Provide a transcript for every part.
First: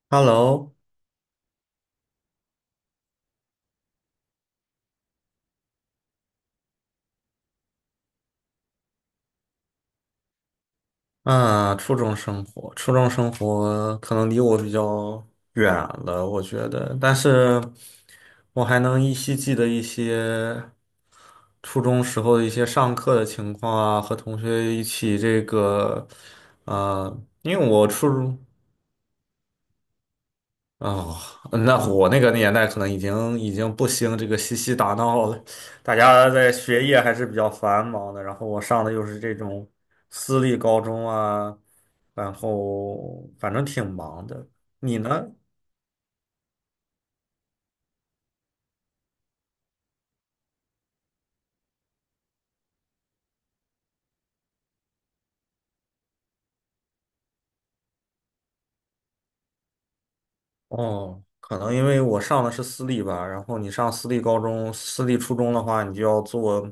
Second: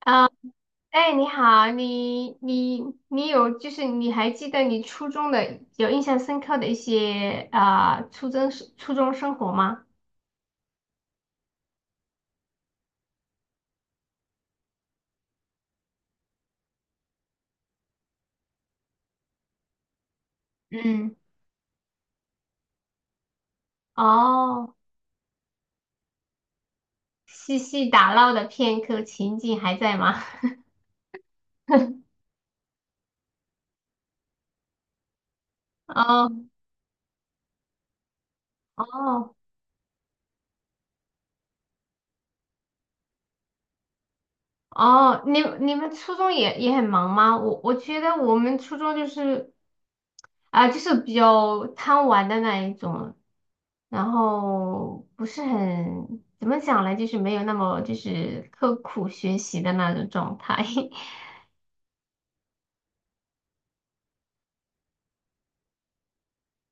啊，Hello,哎，你好，你你你有就是你还记得你初中的有印象深刻的一些初中生活吗？啊，初中生活，可能离我比较远了，我觉得，但是我还能依稀记得一些嗯，初中时候的一些上课的情况啊，和同哦，学一起这个，呃，因嬉为戏我初打闹中的片刻情景还在吗？哦，那我 那个年代可能已经不兴这个嬉戏打闹了，大家在哦学业还是比较繁忙的。然后我上的又是这哦种私立高中啊，然后反正挺忙的。你哦，呢？你们初中也很忙吗？我觉得我们初中就是就是比较贪玩的那一种，然后不是很，怎么讲呢？就是没有那么就是刻苦学习的那种状态。哦，可能因为我上的是私立吧，然后你上私立高中、私立初中的话，你就要做。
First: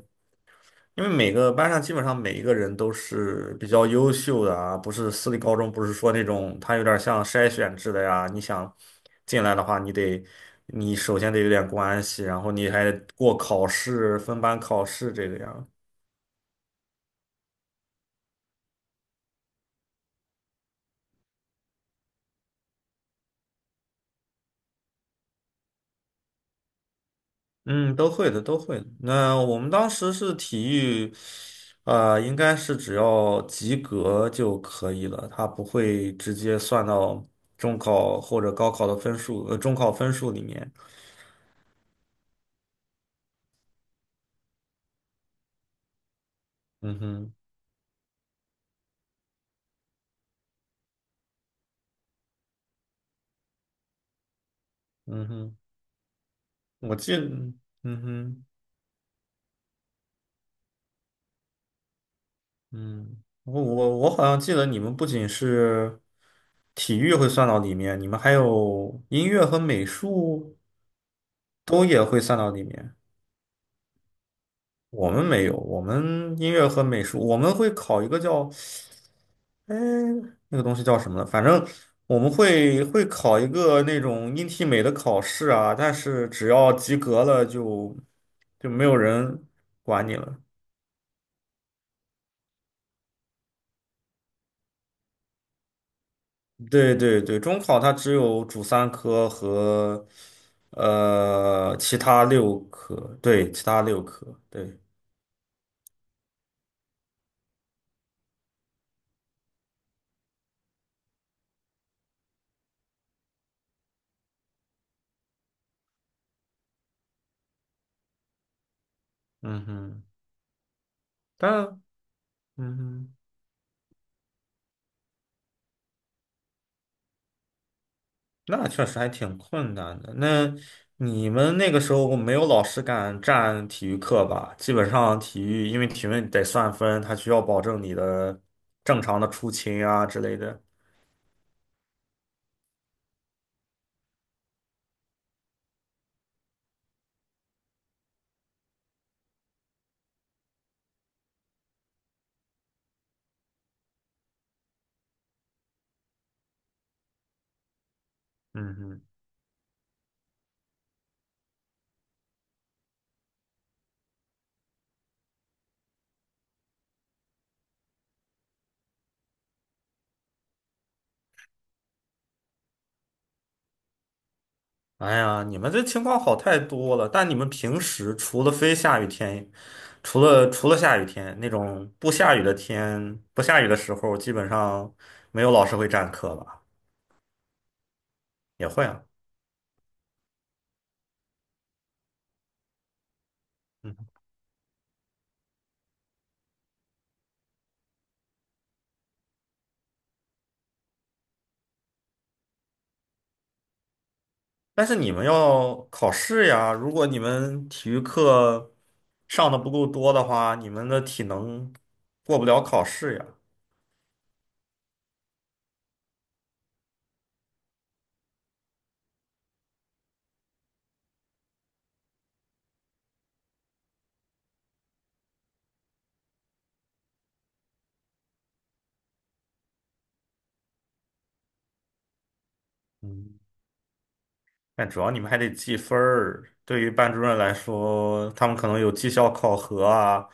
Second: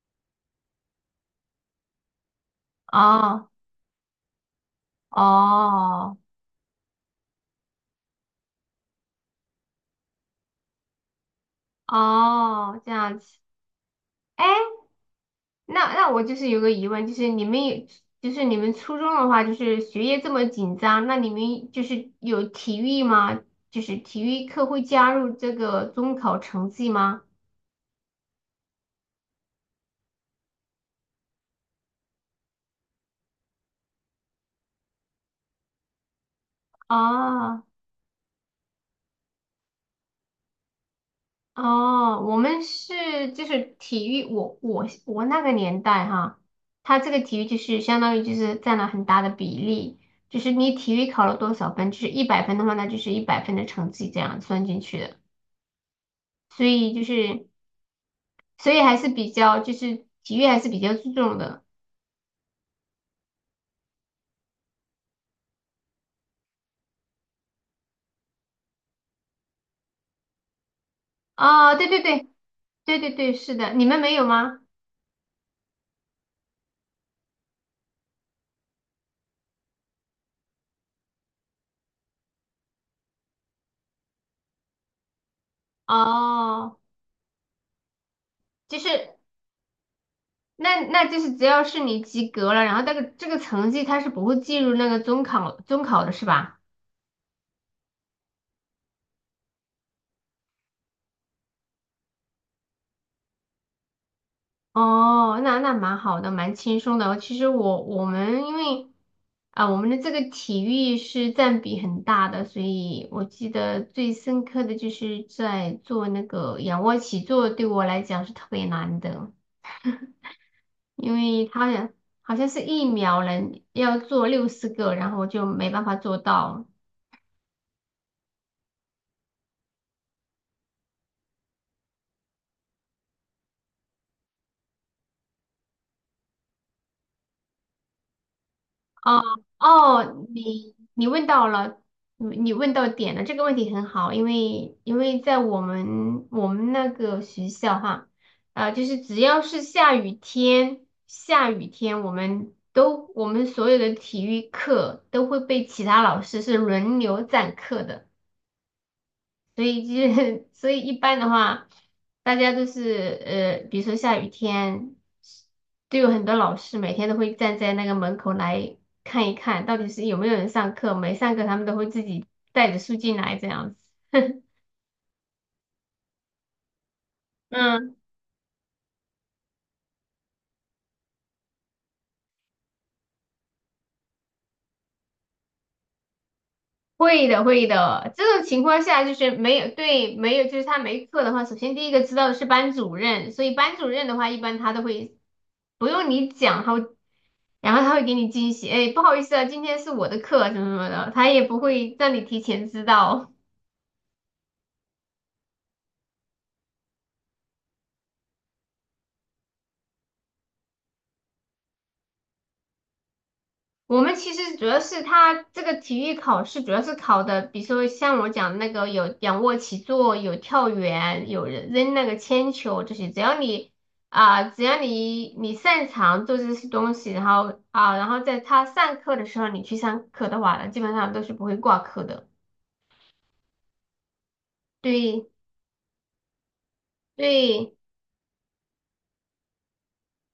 因为每个班上基本上每一个人都哦是比较优秀的啊，不是私立高中，不是说哦那种他有点像筛选制的呀。你想进来的话，你首先得有点关系，然后你哦，还这得样过子。考试，分哎，班考试这个样。那我就是有个疑问，你们初中的话，就是学业这么紧张，那你们就是有体育吗？就是体育课会加入这个中考成绩吗？嗯，都会的，都会的。那我们当时是体育，呃，应该是只要及格就可以了，他不会直接算到啊。中考或者高考的分数，呃，中考分数里面。哦，我们是就是体育，我那个年代哈，他嗯这个哼。体育就是相当于就是占了很大的比例，就是你体育考了多少分，就是一百分的话，那就是一百分的成绩这样算进去的，嗯哼。所以我就记得是嗯哼。所以还是比较就是体育还是比较注重的。嗯，我好像记得你们不仅是体育会算到里面，你们还有音乐和美术哦，都对对也会对算到里面。对对对，是的，你们没有吗？我们没有，我们音乐和美术，我们会考一个叫，哎，那个东西叫什么呢？反正我们会考一个那种音体美的考试啊，但是只要哦，及格了就就没有是人管你了。那就是只要是你及格了，然后这个成绩它是不会计入那个中考的是吧？对对对，中考它只有主三科和呃其他六科，对，其他六科，对。哦，那蛮好的，蛮轻松的。其实我们因为啊，我们的这个体育是占比很大的，所以我记得最深刻的就是在做那个仰卧起坐，对我来讲是特别难的，嗯哼。因为它好但像好像是嗯一哼，秒能要做60个，然后我就没办法做到。那确实还挺困难的。那你们那个时候没有老师敢占体育课吧？基本上体育，因为体育得算分，他需要保证你的正常哦的出勤啊之哦，类的。你问到了，你问到点了，这个问题很好，因为在我们那个学校哈，啊，就是只要是下雨天，下雨天我们所有的体育课都会被其他老师是轮流占课的。嗯哼。所以就是 所以一般的话，大家都是比如说下雨天，都有很多老师每天都会站在那个门口来看一看，到底是有没有人上课，没上课他们都会自己带着书进来这样子。哎呀，你们这情况好太多了。但你们平嗯，时除了非下雨天，除了下雨天那种不下雨的天，不下雨的时候，基本上没有老师会占课吧？会的，会的。这种情也况会下啊，就是没有，对，没有，就是他没课的话，首先第一个知道的是班主任，所以班主嗯。任的话，一般他都会不用你讲，他会。然后他会给你惊喜，哎，不好意思啊，今天是我的课什么什么的，他也不会让你提前知道。但是你们要考试呀，如果你们体育课上的不够多的话，你们的体能过不了考试呀。我们其实主要是他这个体育考试，主要是考的，比如说像我讲的那个有仰卧起坐，有跳远，有人扔那个铅球这些，只要你只要你擅长做这些东西，然后在他上课的时候你去上课的话呢基本上都是不会挂科的。嗯。但主要你对们还得记分儿，对于班主任来对，说，他们可能有绩效考核啊，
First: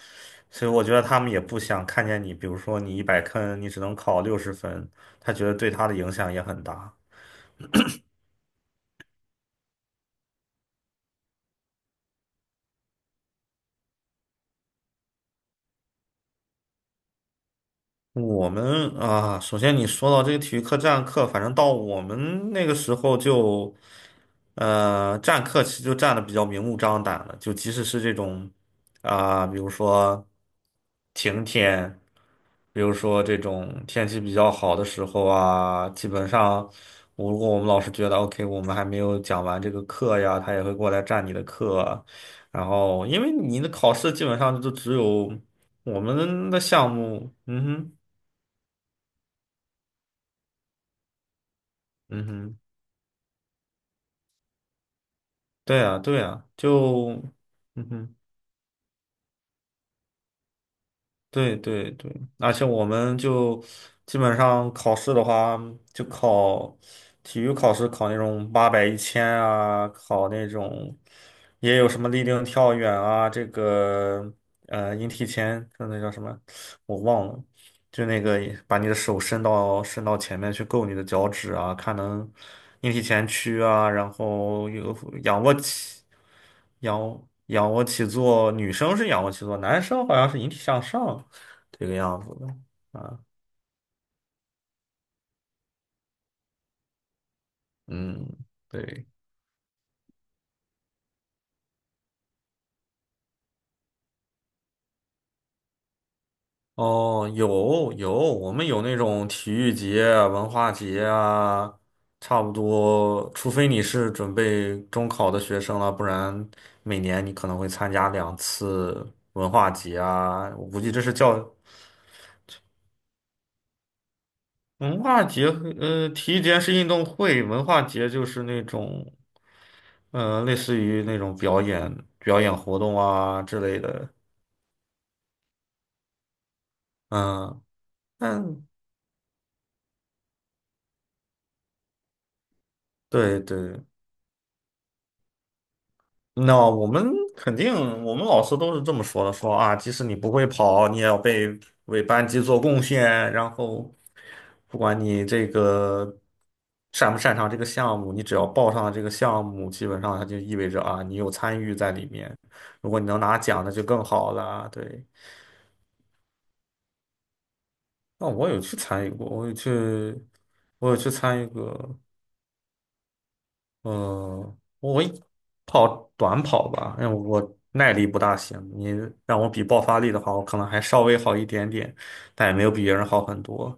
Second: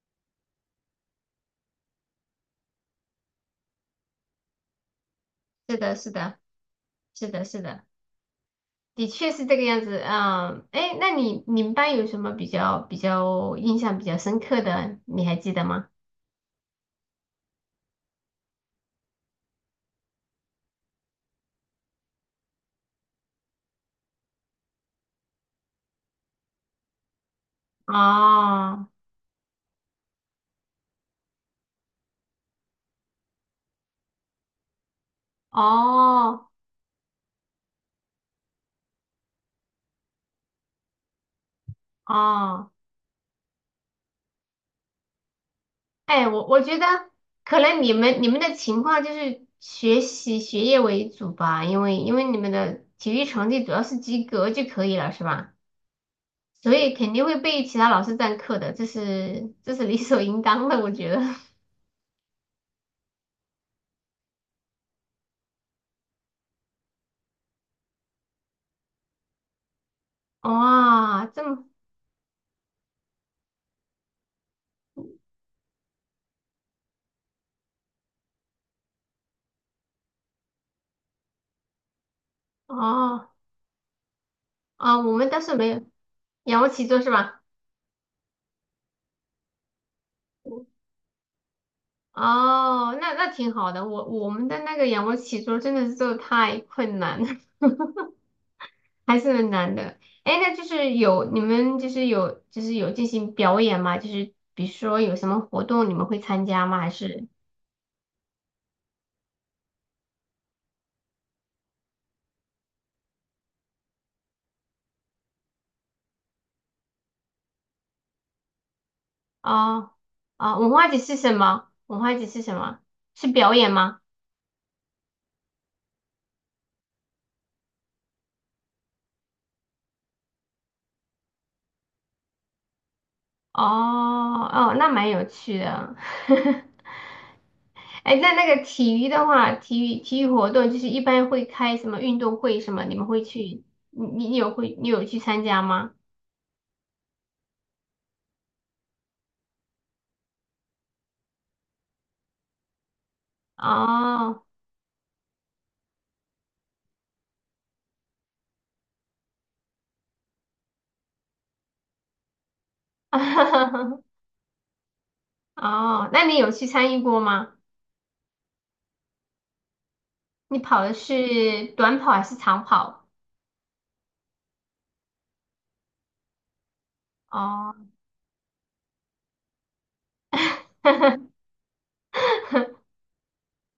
所以我觉得他们也不想看见你，比如说你一百坑，你只能考六十分，他觉得对是他的，的是影响的，也很大。是的，是的。的确是这个样子，嗯，哎，那你们班有什么比较印象比较深刻的，你还记得吗？我们啊，首先你说到这个体育课占课，反正到我们那个时候就，呃，占课其实就占的比较明目张胆了，就即使是这种哦啊、比如说晴天，比如说这种天气比较好的时候啊，基本哦上我如果我们老师觉得 OK，我们还没有讲完这个课呀，他也会过来占你的课，然哦，后因为你的考试基本上就只有我哎，我们的我觉得项目。可嗯能你哼。们你们的情况就是学业为主吧，因为嗯你们哼，的体育成绩主要是及格就可以了，是吧？对啊，对啊，所以就，肯定会被其嗯他老师哼，占课的，这是理所应当的，我觉得。对 对对，而且我们就基本上考试的话，就考体育考试，考那种八百、一千啊，考那种哇，这么也有什么立定跳远啊，这个呃引体前，就那叫什么，我忘了，就那个把你的手伸到前面去够你的脚趾啊，看能引体哦前屈啊，然后有我们倒仰卧是没有起。仰卧起坐是仰吧？仰卧起坐，女生是仰卧起坐，男生好像是引体向上这个样子的。哦，那挺好的。我们的那个仰卧起坐真的是做的太困难了，嗯，对。还是很难的。哎，那就是有你们就是有就是有进行表演吗？就是比如说有什么活动你们会参加吗？还是哦，有有，我们有那种体育节啊、文化节啊，差不多，除非你是准备中考的学生了，不然每年你可能会参加两次文化哦节啊。哦，我文估化计节这是是什教么？文化节是什么？是表演吗？文化节和呃，体育节是运动会，文化节就是那种，呃，类似于那种表演、表演活动啊之哦类的。哦，那蛮有趣的。嗯。哎，那嗯，体育的话，体育活动就是一般会开什么运动会什么，你们会对去，对。你有去参加吗？那我们肯定，我们老师都是这么说的，说啊，即使你不会跑，你也要被为班级做贡献，然后哦，不管你这个擅不擅长这个项目，你只要报上了这个项目，基本上它就意味着啊，你有参与在里面。如果你能拿奖，那就更 好了。对，哦，那你有去参与过吗？那我有去参与过，我有去，你跑我的有去参与是短过。跑还是长跑？嗯，我跑短跑吧，因为我哦，耐力不大行。你让我比爆发力的话，我可能还稍微好一点点，但也没有比别人好很多。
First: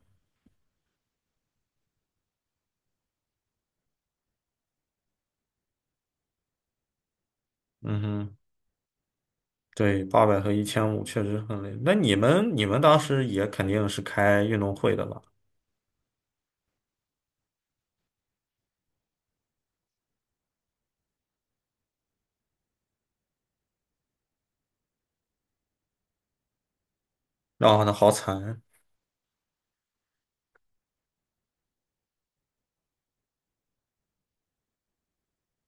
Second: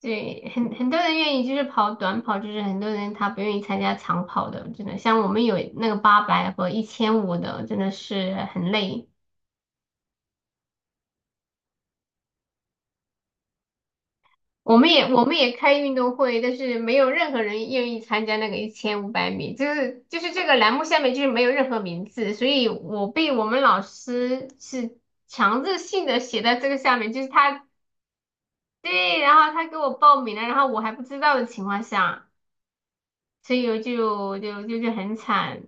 对，很多人愿意就是跑短跑，就是很多人他不愿意参加长跑的，真的，像我们有那个八百和一千五的，真的嗯是哼。很累。对，八百和一千五确实很累。那你们当时也肯定是开运动我们会也的吧？我们也开运动会，但是没有任何人愿意参加那个一千五百米，就是这个栏目下面就是没有任何名字，所以我被我们老师是强制性的写在这个下面，就是他然后呢，好惨。对，然后他给我报名了，然后我还不知道的情况下，所以我就很惨，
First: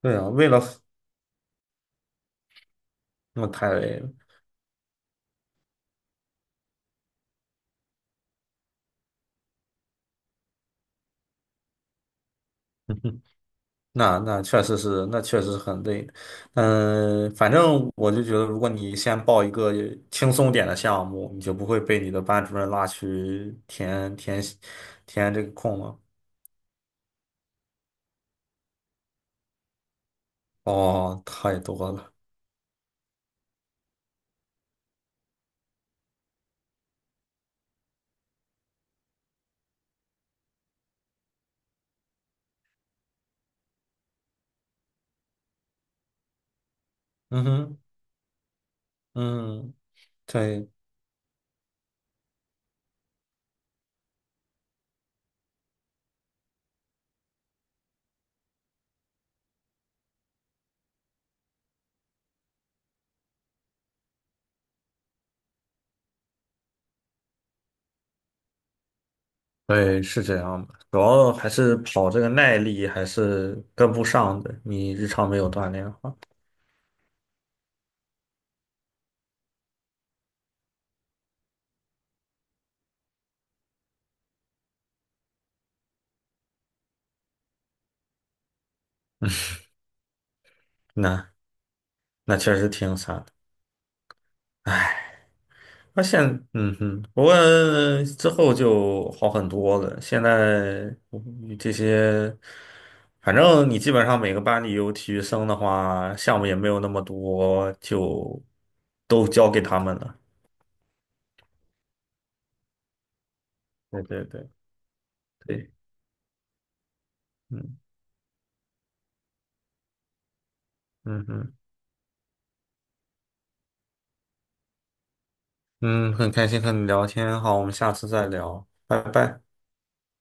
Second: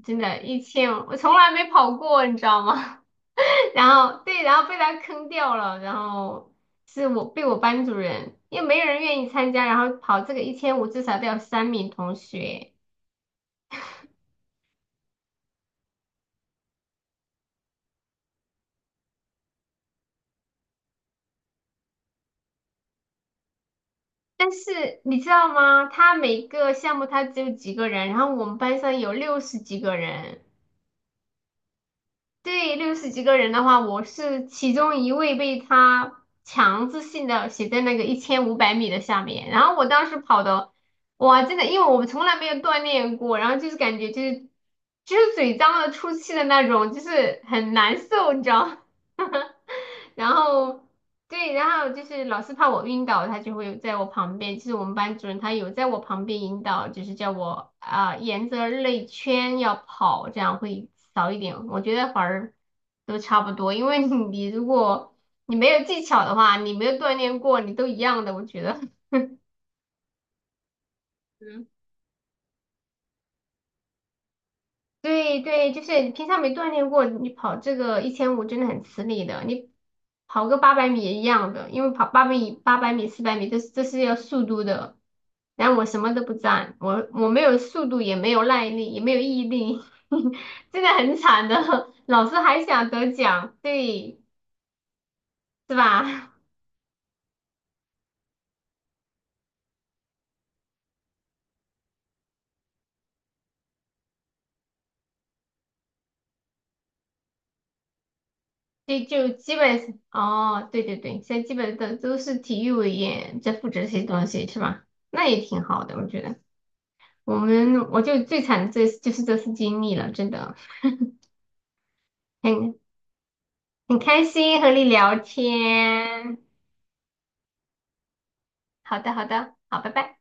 对真啊，的，为一了千我从来没跑过，你知道吗？我太然累了。后对，然后被他坑掉了，然后是我被我班主任，因为没有人愿意参加，然后跑这个一千五至少都要三名同学。那确实是，那确实是很累。嗯，反正我就觉得，如果你先报一个轻松点的项目，你就不会被你的班主任拉去填填但是你知填这道个空吗？了。他每个项目他只有几个人，然后我们班上有六十几个人，哦，太多了。对，六十几个人的话，我是其中一位被他强制性的写在那个一千五百米的下面，然后我当时跑的，哇，真的，因为我们从来没有锻炼过，然后就是感觉就是嘴张了出气的那种，就是嗯很哼。难受，你知道吗？嗯，然对后对，然后就是老师怕我晕倒，他就会在我旁边，其实我们班主任他有在我旁边引导，就是叫我沿着内圈要跑，这样会少一点。我觉得反而都差不多，因为你如果你没有技巧的话，你没有锻炼过，你都一样的，我觉得。对，是这样的。主要还是 跑这个耐力还是跟不上的，你日常没对有锻对，就炼的是你话，平常没锻炼过，你跑这个一千五真的很吃力的。你跑个八百米也一样的，因为跑八百米、400米，这是要速度的。然后我什么都不占，我没有速度，也没有耐力，也没有毅力，真的很那惨的。老师那确还实想挺得惨。奖，对，是他现，吧？嗯哼，不过之后就好很多了。现在嗯这些，反正你基本上每个班里有体育生的话，项目也没有那么多，就对，就都交基给本他们是了。哦，对对对，现在基本的都是体育委员在负责这些对对东西，对是吧？那也挺对。好的，我觉得。我嗯们我就最惨的这就是这次经历了，真的嗯嗯很很开心和你聊嗯，很天。开心和你聊天，好，我们下次再聊，好拜的，好拜。的，好，拜拜。